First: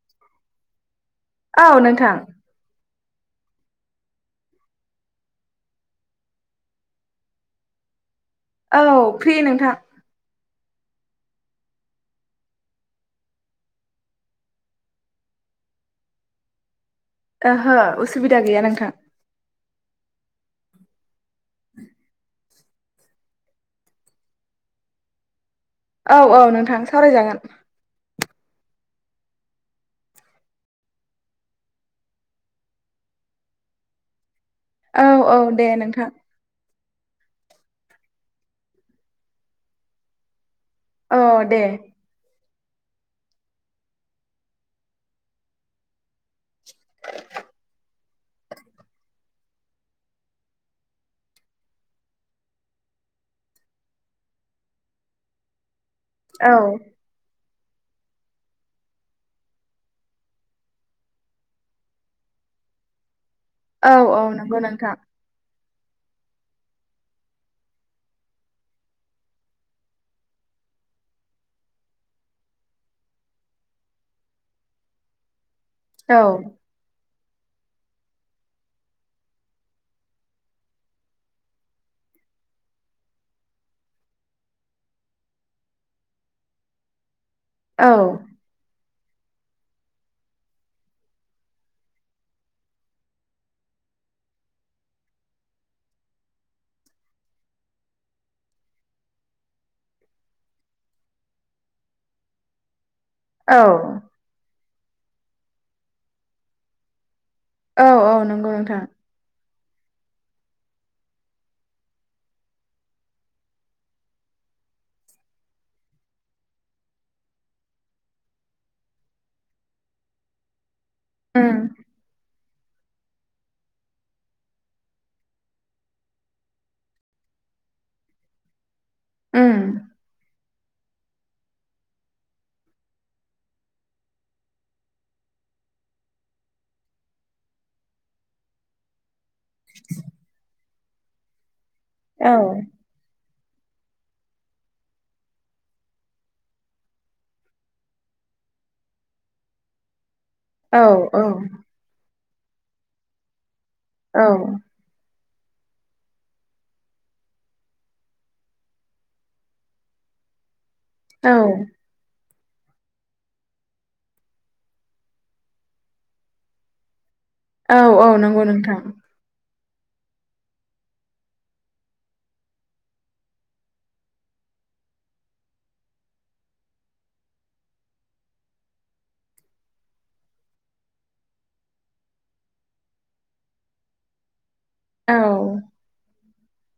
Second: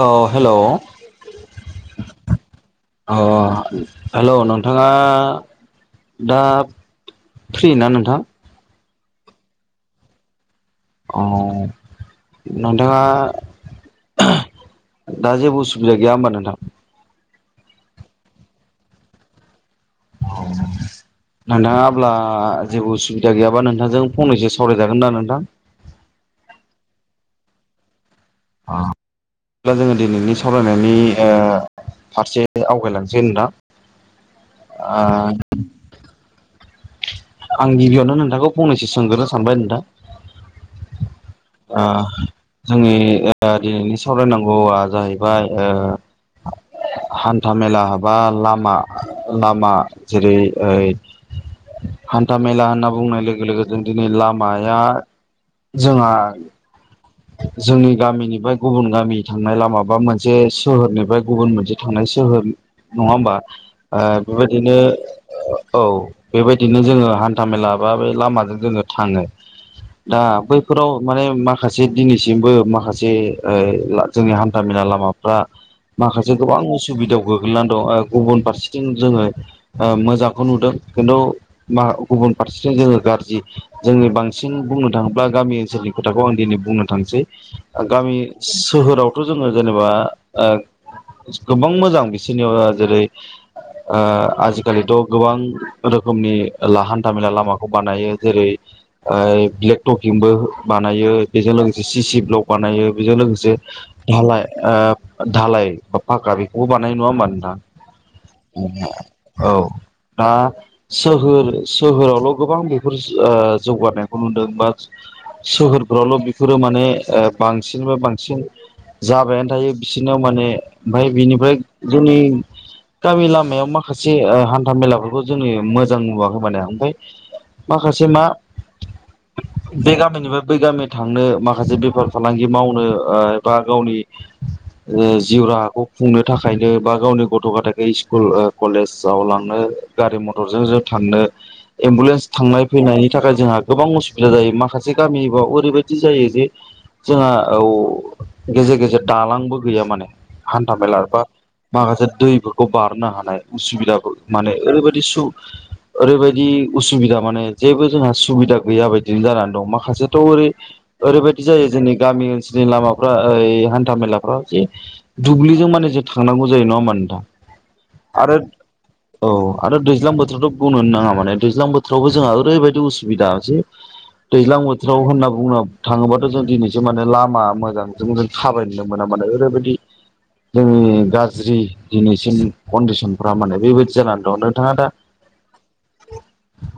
अ हेल'। अऔ नोंथां। अ हेल' नोंथाङा दा। फ्रि ना नोंथां। औ फ्रि नोंथां। अ नोंथाङा दा जेबो उसुबिदा गैया ओमबा नोंथां। ओहो उसुबिदा गैया नोंथां। अ नोंथाङा ब्ला [unintelligible] जेबो उसुबिदा गैयाबा नोंथांजों फंनैसो सावरायजागोन ना नोंथां। अऔ अऔ नोंथां सावरायजागोन। अ होबा [unintelligible] जोङो दिनैनि सावरायनायनि ओ फारसे आवगायलांसै नोंथां। ओ अऔ अऔ दे नोंथां। आं गिबियावनो नोंथांखौ फंनैसो सोंग्रोनो सानबाय नोंथां। औ दे ओ जोंनि [unintelligible] सावरायनांगौआ जाहैबाय ओ हान्था मेला बा लामा। लामा जेरै एै। हान्था मेला होनना बुंनाय लोगो लोगो जों दिनै लामाया जोंहा। अऔ जोंनि गामिनिफ्राय गुबुन गामि थांनाय लामा बा मोनसे सोहोरनिफ्राय गुबुन मोनसे थांनाय सोहोर नङा होमबा औ औ नंगौ बेबायदिनो नोंथां औ बेबायदिनो जोङो हान्था मेला बा बे लामाजों जोङो थाङो। दा बैफोराव माने माखासे से दिनैसिमबो माखासे ओ जोंनि हान्थामेला लामाफ्रा। औ माखासे गोबां उसुबिदाव। गोग्लैनानै दं गुबुन फारसेथिं जोङो मोजांखौ नुदों खिन्थु मा गुब गुबुन फारसेथिं जोङो गाज्रि जोंनि बांसिन बुंनो थाङोब्ला गामि ओनसोलनि खोथाखौ आं दिनै बुंनो थांसै औ गामि सोहोरावथ' जोङो जेनेबा गोबां मोजां बिसोरनियाव जेरै। ओ आजिखालिथ' गोबां रोखोमनि हान्था मेला लामाखौ बानायो जेरै। ब्लेक टफिंबो बानायो। बेजों लोगोसे सिसि ब्लक बानायो बेजों लोगोसे औ धालाय धालाय बा फाखा बेखौबो बानाय नङाबा। औ औ नंगौ नोंथां। अऔ। दा सोहोर सोहोरावल' गोबां बेफोर ओ जौगानायखौ नुदों बा- सोहोर। बिफोरावल' बेफोरो माने बांसिन बा बांसिन जाबायानो थायो बिसोरनाव माने [unintelligible] बा [unintelligible] य उम बिनिफ्राय जोंनि गामि लामायाव माखासे हान्था मेलाफोरखौ जोंओ मोजां नुवाखै माने ओमफ्राय माखासे मा उम बे गामिनिबो। बै गामि थांनो माखासे बेफार फालांगि मावनो ओ बा गावनि ओ जिउ राहाखौ खुंनो थाखायनो बा गावनि गथ' गथायाइ स्कुल ओ कलेज। जावलांनो गारि मटरजों जों थांनो एम्बुलेन्स औ थांनाय फैनायनि थाखाय जोंहा गोबां असुबिदा जायो माखासे गामि। ओरैबायदि जायो जे जोंहा औ गेजेर गेजेर दालांबो गैया माने औ हान्थाामेला औ बा माखासे दैफोरखौ बारनो हानाय उसुबिदाफोर औ माने ओरैबायदि सु ओरैबायदि उसुबिदा माने जेबो जोंहा सुबिदा गैया बायदि जानानै दं माखासे औ ओरै-ओरैबायदि जायो जोंनि गामि ओन जे लामाफ्रा ओइ हान्था मेलाफ्रा जे दुब्लिजों माने जे थांनांगौ जायो नङाहोमबा नोंथां औ औ आरो नंगौ नोंथां औ आरो दैज्लां बोथोरावथ' बुंनोनो नाङा माने दैज्लां बोथोरावबो जोंहा ओरैबायाददि उसुबिदा जे दैज्लां बो थोराव होनना बुंनो थाङोबाथ' जों दिनैसो माने लामा मोजांजों जों थाबायनो मोना माने ओरैबायदि जोंनि गाज्रि दिनैसिम कन्दिसनफ्रा माने बेबायदि जानानै दं नों थांङा दा औ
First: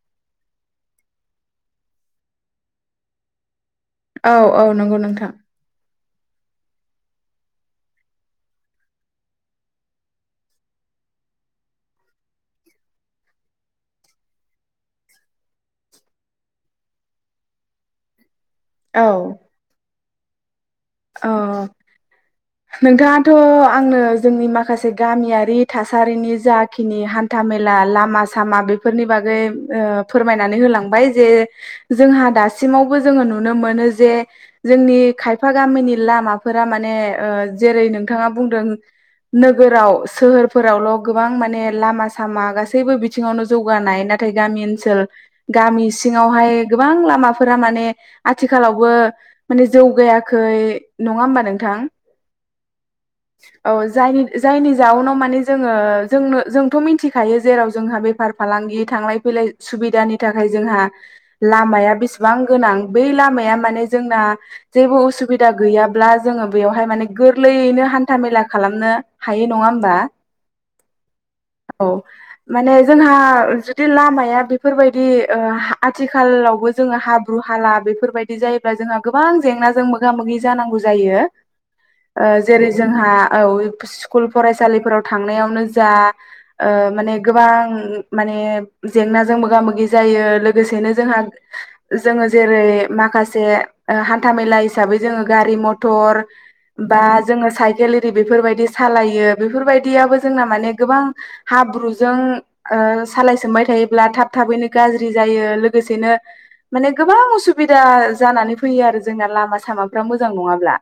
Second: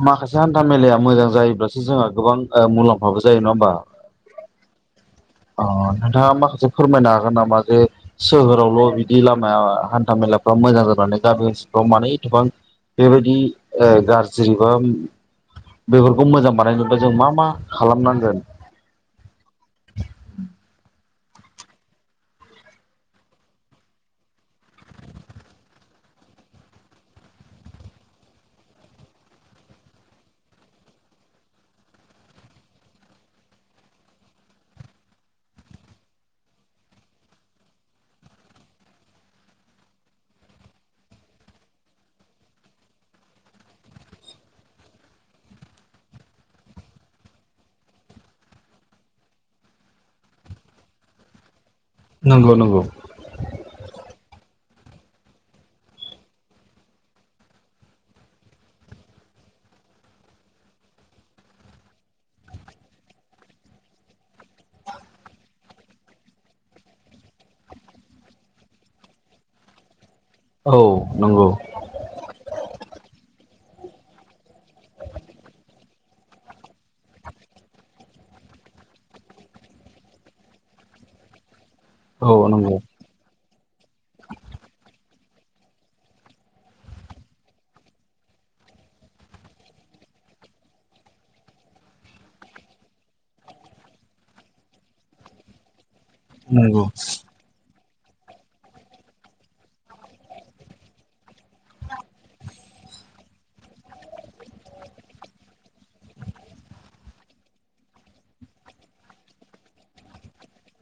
माखासे हान्था मेलाया मोजां जायोब्लासो जोंहा गोबां ओ मुलाम्फाबो जायो नङा होमबा। औ औ नंगौ नोंथां नोंथांङा माखासे फोरमायनो हागोन नामा जे सोहोरावल' बिदि लामाया हान्था मेलाफ्रा मोजां जानानै जाबो इसेबां मानिएथबां बेबादि ओ गाज्रि बा बेफोरखौ मोजां बानायनोब्ला जों मा मा खालामनांगोन। औ [inaudible] औ नोंथाङाथ' आंनो जोंनि माखासे गामियारि थासारिनि जाखिनि हान था मेला लामा सामा बेफोरनि बागैओ फोरमायनानै होलांबाय जे जोंहा दासिावबो जोंङो नुनो मोनो जे जोंनि खाय फा गामिनि लामाफोरा मानेओ जेरै नोंथाङा बुंदों नोगोराव सोहोरफोरावल' गोबां माने लामा सामा गासैबो बिथिङावनो जौगानाय ना थाय गामि ओनसोल गामि सिङावहाय गोबां लामाफोरा माने आथिखालावबो माने जौगाया खै नङा होमबा नोंथां नंगौ नंगौ जाउनाव माने जोंङो जोंनो जोंथ' मिथिखायो जेराव जोंहा बेफार फालांगि थांलाय फैलाय सु बिदानि थाखाय जोंहा लामाया बेसेबां गोनां बै लामाया माने जोंना जेबो उसु बिदा गैयाब्ला जोंङो बेवहाय माने गोरलैयैनो हान्था मेला खालामनो हायो नङा होमबा। औ नंगौ औ माने जोंहा जुदि लामाया बे फोरबायदि ओ आथिखालावबो जोंङो हाब्रु हाला बेफोरबायदि जायोब्ला जोंहा गोबां जेंनाजों मो गा मोगि जानांगौ जायो। ओ औ जेरै नंगौ जोंहा औ स्कुल फरायसालिफोराव थांनायावनो जा ओ माने गोबां माने जेंनाजों मोगा मोगि जा यो लोगोसेनो जोंहा जोंङो जेरै माखासे ओ हान्था मेला हिसाबै जोंङो गारि मथर नंगौ बा जोंङो साइखेल बेफोरबायदि सालायो बेफोरबायदियाबो जोंना माने गोबां हाब्रुजों ओ सालाय सोमबाय थायोब्ला थाब थाबैनो गाज्रि जायो लोगोसेनो माने गोबां उसुबिदा जानानै फैयो आरो जोंना लामा सामाफ्रा मोजां नङाब्ला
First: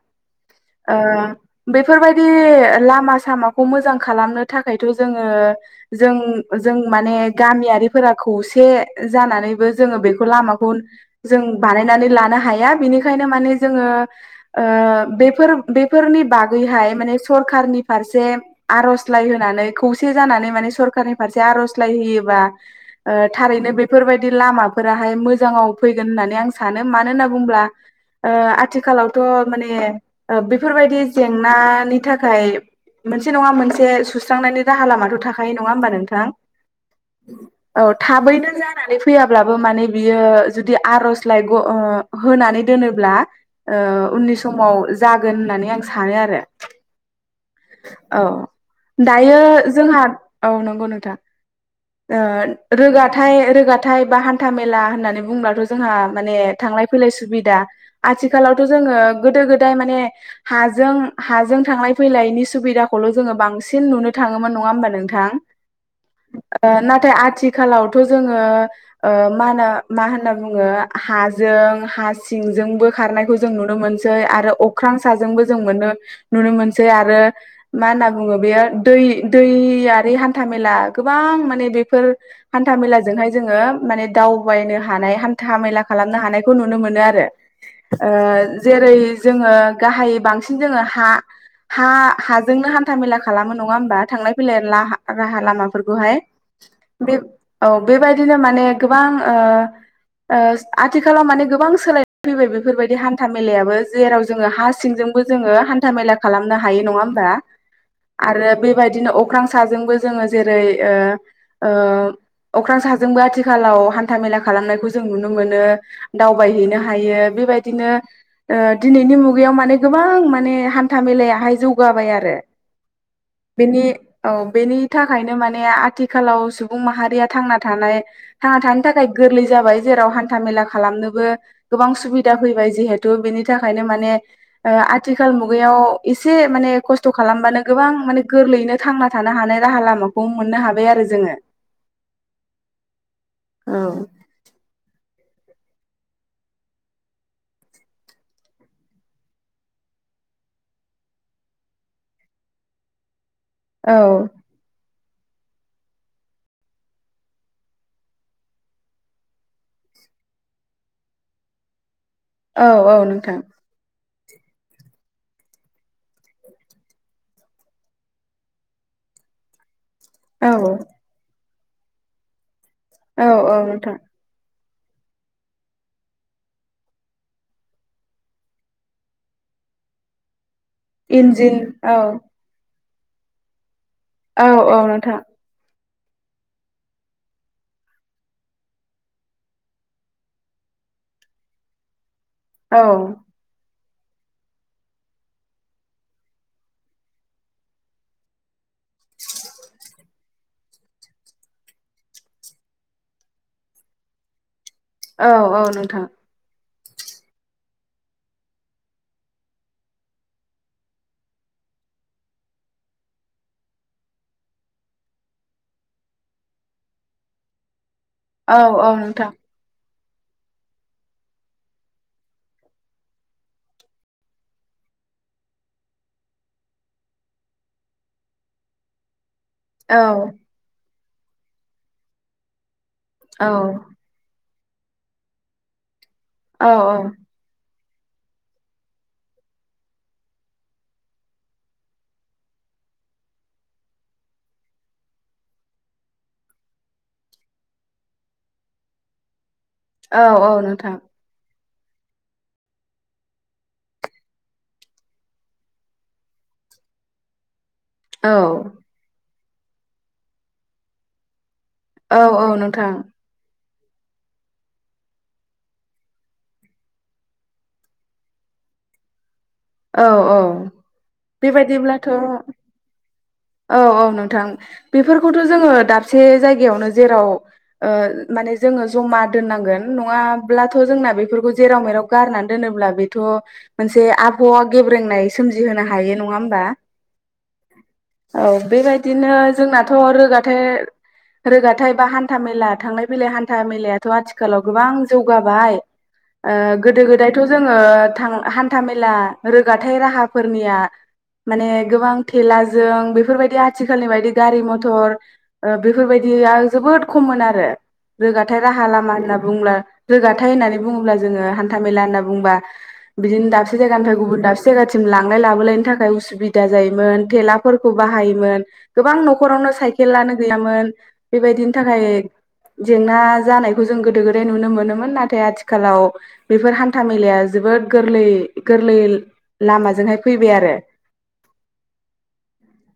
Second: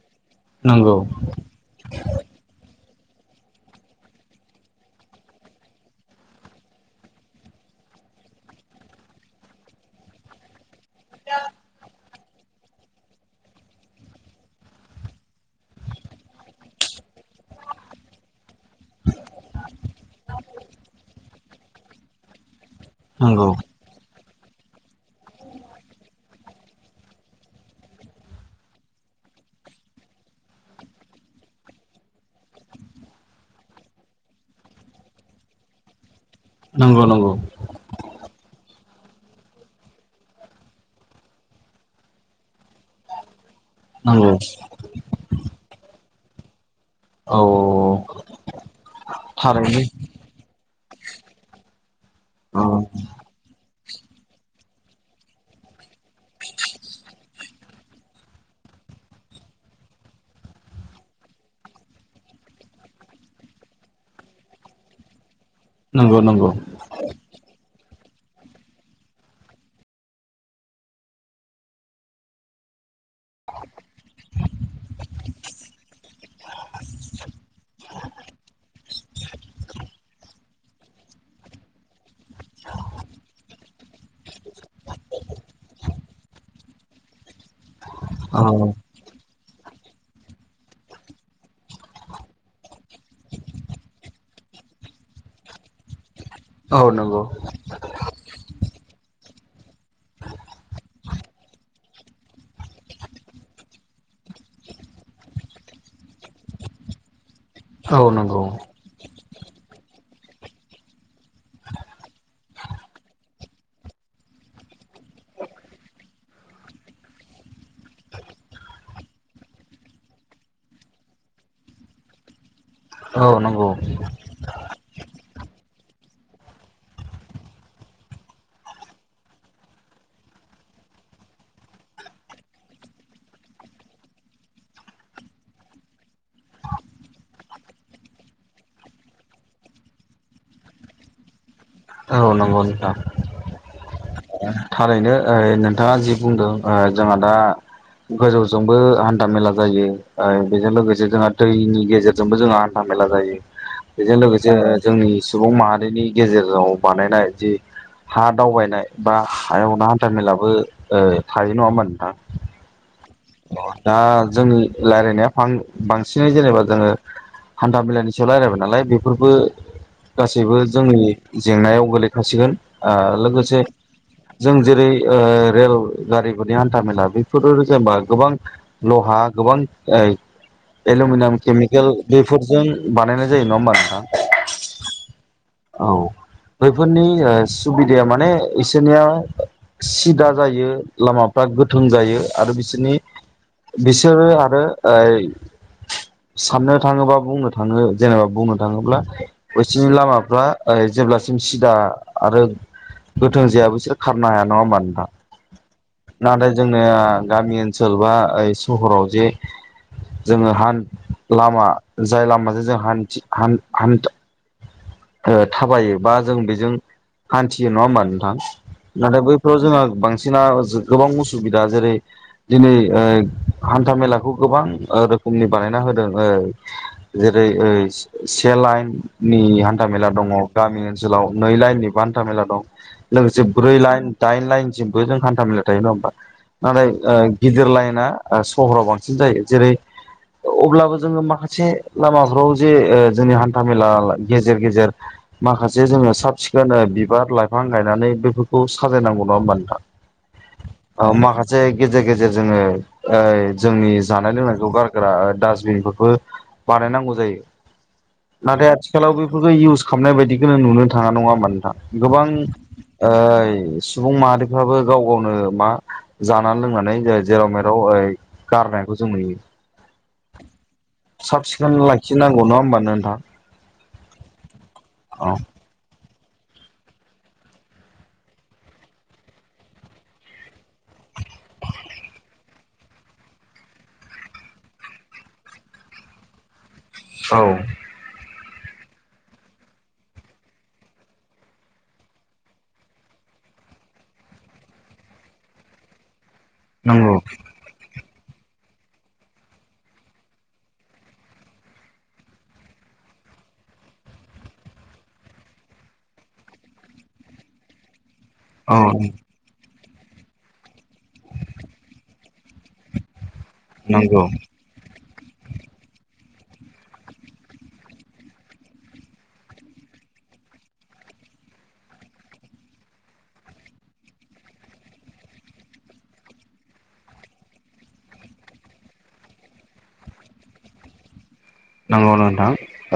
ओ नंगौ बेफोरबायदि ला मा सामाखौ मोजां खालामनो थाखायथ जोंङो जों माने गामियारिफोर खौसे जानानैबो जोंङो बेखौ लामाखौ जों बानायनानै लानो हाया बेनिखायनो माने जोंङो ओ बेफोर-बेफोरनि बागैहाय माने सरखारनि फारसे आर'जलाइ होनानै खौसे जानानै माने सरखारारनि फारसे आर'जलाइ होयोबा ओ नंगौ थारैनो बेफोरबाय दि लामाफोराहाय मोजां आव फैगोन होननानै आं सानो मानो होनना बुंङोब्ला ओ आथिखालावथ' माने ओ बेफोरबायदि जेंनानि थाखाय मोनसे नङा मोनसे सुस्रांनायनि राहा लामाथ' थाखायो नङा होमबा नोंथां। नंगौ नंगौ औ [unintelligible] फैयाब्लाबो माने बियो जुदि आर'जलाइ ग' होनानै दोनोब्ला ओ नंगौ उननि समाव जागोन होननानै आं सानो आरो औ औ दायो थारैनो जोंहा औ नंगौ नों थां ओ औ रोगाथाय-रोगाथाय बा हान्था मे ला होननानै बुंब्लाथ' जोंहा माने थांलाय फैलाय सुबिदा आथिखालावथ' जोङो गोदो गोदाय माने हाजों-हाजों थांलाय फैलायनि सुबिदाखौ ल' जोङो बांसिन नुनो थाङोमोन नङा होमबा नोंथां नंगौ नंगौ ओ नाथाय आथिखालाव थ' जोङो ओ मा होनो मा होनना बुङो हाजों हा सिंजोंबो खारनायखौ जों नुनो मोनसै आरो अख्रां साजोंबो जों मोनो नुनो मोनसै आरो मा होनना बुङो बेयो दै-दैयारि हान्था मेला गोबां माने बेफोर हान्था मेलाजोंहाय जोङो माने दावबायनो हानाय हान्था मेला खालाम नो हानायखौ नुनो मोनो आरो ओ औ जेरै जोङो गाहाय बां सिन जोङो हा हा हाजोंनो हान्था मेला खालामो नङा होमबा थांलाय फैलायनि [unintelligible] लामाफोरखौहाय औ बे नंगौ औ बेबायदिनो माने गोबां ओ ओ आ थिखालाव माने गोबां सोलाय फैबाय बेफोरबायदि हान्था मेलायाबो जेराव जोङो हा सिंजोंबो जोङो हान्था मेला खालामनो हायो नङा होमबा औ नंगौ आरो बेबायदिनो अख्रां साजोंबो जोङो जेरै ओ ओ अख्रां साजोंबो आथिखालाव हान्था मेला खा लामनायखौ जों नुनो मोनो दावबायहैनो हायो बेबादिनो ओ दिनैनि मुगायाव माने गोबां माने हान्था मेलायाहाय जौगाबाय आरो औ नंगौ बेनि औ बेनि थाखायनो मा ने आथिखालाव सुबुं माहारिया थां थानाय थांना थानो थाखाय गोरलै जाबाय जेराव हान्था मे ला खालामनोबो गोबां सुबिदा फैबाय जिहेथु बेनि थाखायनो माने ओ आथिखाल मुगायाव इसे मा ने खस्थ' खालामबानो गोबां माने गोरलैयैनो थांना थानो हानाय राहा लामाखौ मोननो हाबाय आरो जोङो औ नागौ नोथां औ थारैनो ओ नोंथाङा जि बुंदों ओ जोंहा दा गोजौजोंबो हान्था मेला जायो ओइ बेजों लोगोसे जोंहा दैनि गेजेरजोंबो जोंहा हान्था मेला जायो औ बेजों लोगोसे जोंनि सुबुं माहारिनि गेजेराव बानायनाय जि हा दावबायनाय बा हायावना हान्था मेलाबो ओ थायो नुवा होमबा नोंथां औ औ नोंथां अ दा जोंनि लायरायनाया फां बांसिनै जेनेबा जोङो हान्था मेलानि सायाव लायरायबाय नालाय बेफोरबो औ गासैबो जोंनि जेंनायाव गोलैखासिगोन ओ औ औ लोगोसे नोंथां जों जेरै ओ रेल गारिफोरनि हान्थामेला बेफोरो जेनबा गोबां लहा गोबां ओ एलुमिनियाम इन्जिन केमिकेल औ बेफोरजों बानायनाय जायो नुवा होमबा नोंथां औ औ नोंथां औ बैफोरनि ओ सुबिदाया माने इसोरनिया सिदा जायो लामा फ्रा गोथों जायो आरो औ बिसोरनि बिसोरो आरो ओ साननो थाङोबा बुंनो थाङो जेनेबा बुंनो थाङोब्ला बेसिनि लामाफ्रा ओइ जेब्लासिम सिदा आरो गोथों जाया बिसोर खारनो हाया नङा होमबा औ औ नोंथां जोंनि गामि ओनसोल बा ओ सहराव जे जोङो हान लामा जाय लामाजों जों हान्थि हान्थ हान्थ थाबायो बा जों बेजों हान्थियो नङा होमबा नों थां औ औ नाथाय नोंथां बैफोराव जोंहा बां सिना गोबां उसुबिदा जेरै दिनै ओ हान्था मेलाखौ गोबां रोखोमनि बानायना होदों ओ जेरै ओस से लाइननि औ हान्थाामेला दङ गामि ओनसोलाव नै लाइननि बा हान्था मेला दं। लोगोसे औ ब्रै लाइन दाइन लाइनसिमबो जों हान्था मेला थायो नङा होमबा औ नाथाय औ गिदिर लाइन सहराव बांसिन जायो जेरै अब्लाबो जोङो माखासे लामाफ्राव जे ओ जोंनि हान्था मेला गेजेर गेजेर माखासे जोङो साब सिखोन बिबार लाइफां गायनानै बेफोरखौ साजायनांगौ ना होमबा नोंथां औ औ नोंथां जे गेजेर गेजेर जोङो ओ जोंनि जानाय लोंनायखौ गारग्रा डासबिनफोरखौ बानायनांगौ जायो। औ नाथाय आथिखालाव बेफोरखौ इउस खालामनाय बायदिखौनो नुनो थाङा नङा होमा नोंथां। औ गोबां औ नोंथां ओइ सुबुं माहारिफ्राबो गाव गावनो मा जानानै लोंनानै जेराव मेर राव गारनायखौ जों नुयो। औ औ साब सिखोन बेबायदिब्लाथ' लाखिनांगौ नङा होमबा नोंथां औ औ नोंथां औ बेफोरखौथ' जोङो दाब से जायगायावनो जेराव ओ माने जोङो ज'मा दोननांगोन नङाब्लाथ' जोंना बेफोरखौ जेराव मेराव गारनानै दोनोब्लख बेथ' मोनसे आ फावा गेब्रेंनाय सोमजिहोनो हायो नङा होमबा। औ औ बेबायदिनो जोंनाथ' रोगाथाय रोगाथाय बा हान्था मेला थांलाय फैलाय हान्था मेलायाथ' आथिखालाव गोबां जौगाबाय [inaudible] ओ गोदो नंगौ गोदायथ' जोङो हान्थामेला रोगाथाय राहाफोरनिया माने गोबां थेलाजों बेफोरबायदि आथिखालनि बायदि गारि मथर ओ बेफोरबाय जोआ जोबोद खममोन आरो रोगाथाय औ राहा लामा होनना बुंब्ला रोगाथाय होननानै बुङोब्ला जोङो हान्था मेला होनना बुंबा बिदिनो दाबसे जायगानिफ्राय नंगौ गुबुन दाबसे जायगा सिम लांलाय लाबोलायनि थाखाय उसुबिदा जायोमोन थेलाफोरखौ बाहायोमोन गोबां नखरावनो साइ खेलआनो गैयामोन बेबायदिनि थाखाय जेंना जानायखौ जों गोदो गोदाय नुनो मोनोमोन नाथाय आथिखालाव बेफोर हान्था मेलाया जों बोद गोरलै गोरलै लामाजोंहाय फैबाय आरो। नंगौ नोंथां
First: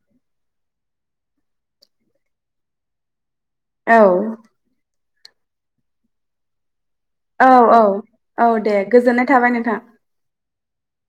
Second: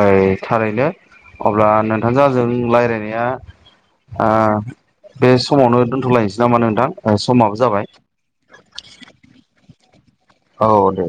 ओइ थारैनो अब्ला नोंथांजों जों रायलायनाया ओ औ बे समावनो दोनथ'लायनोसै नामा नोंथां। औ समाबो औ जाबाय औ दे गोजोननाय थाबाय नोंथां औ दे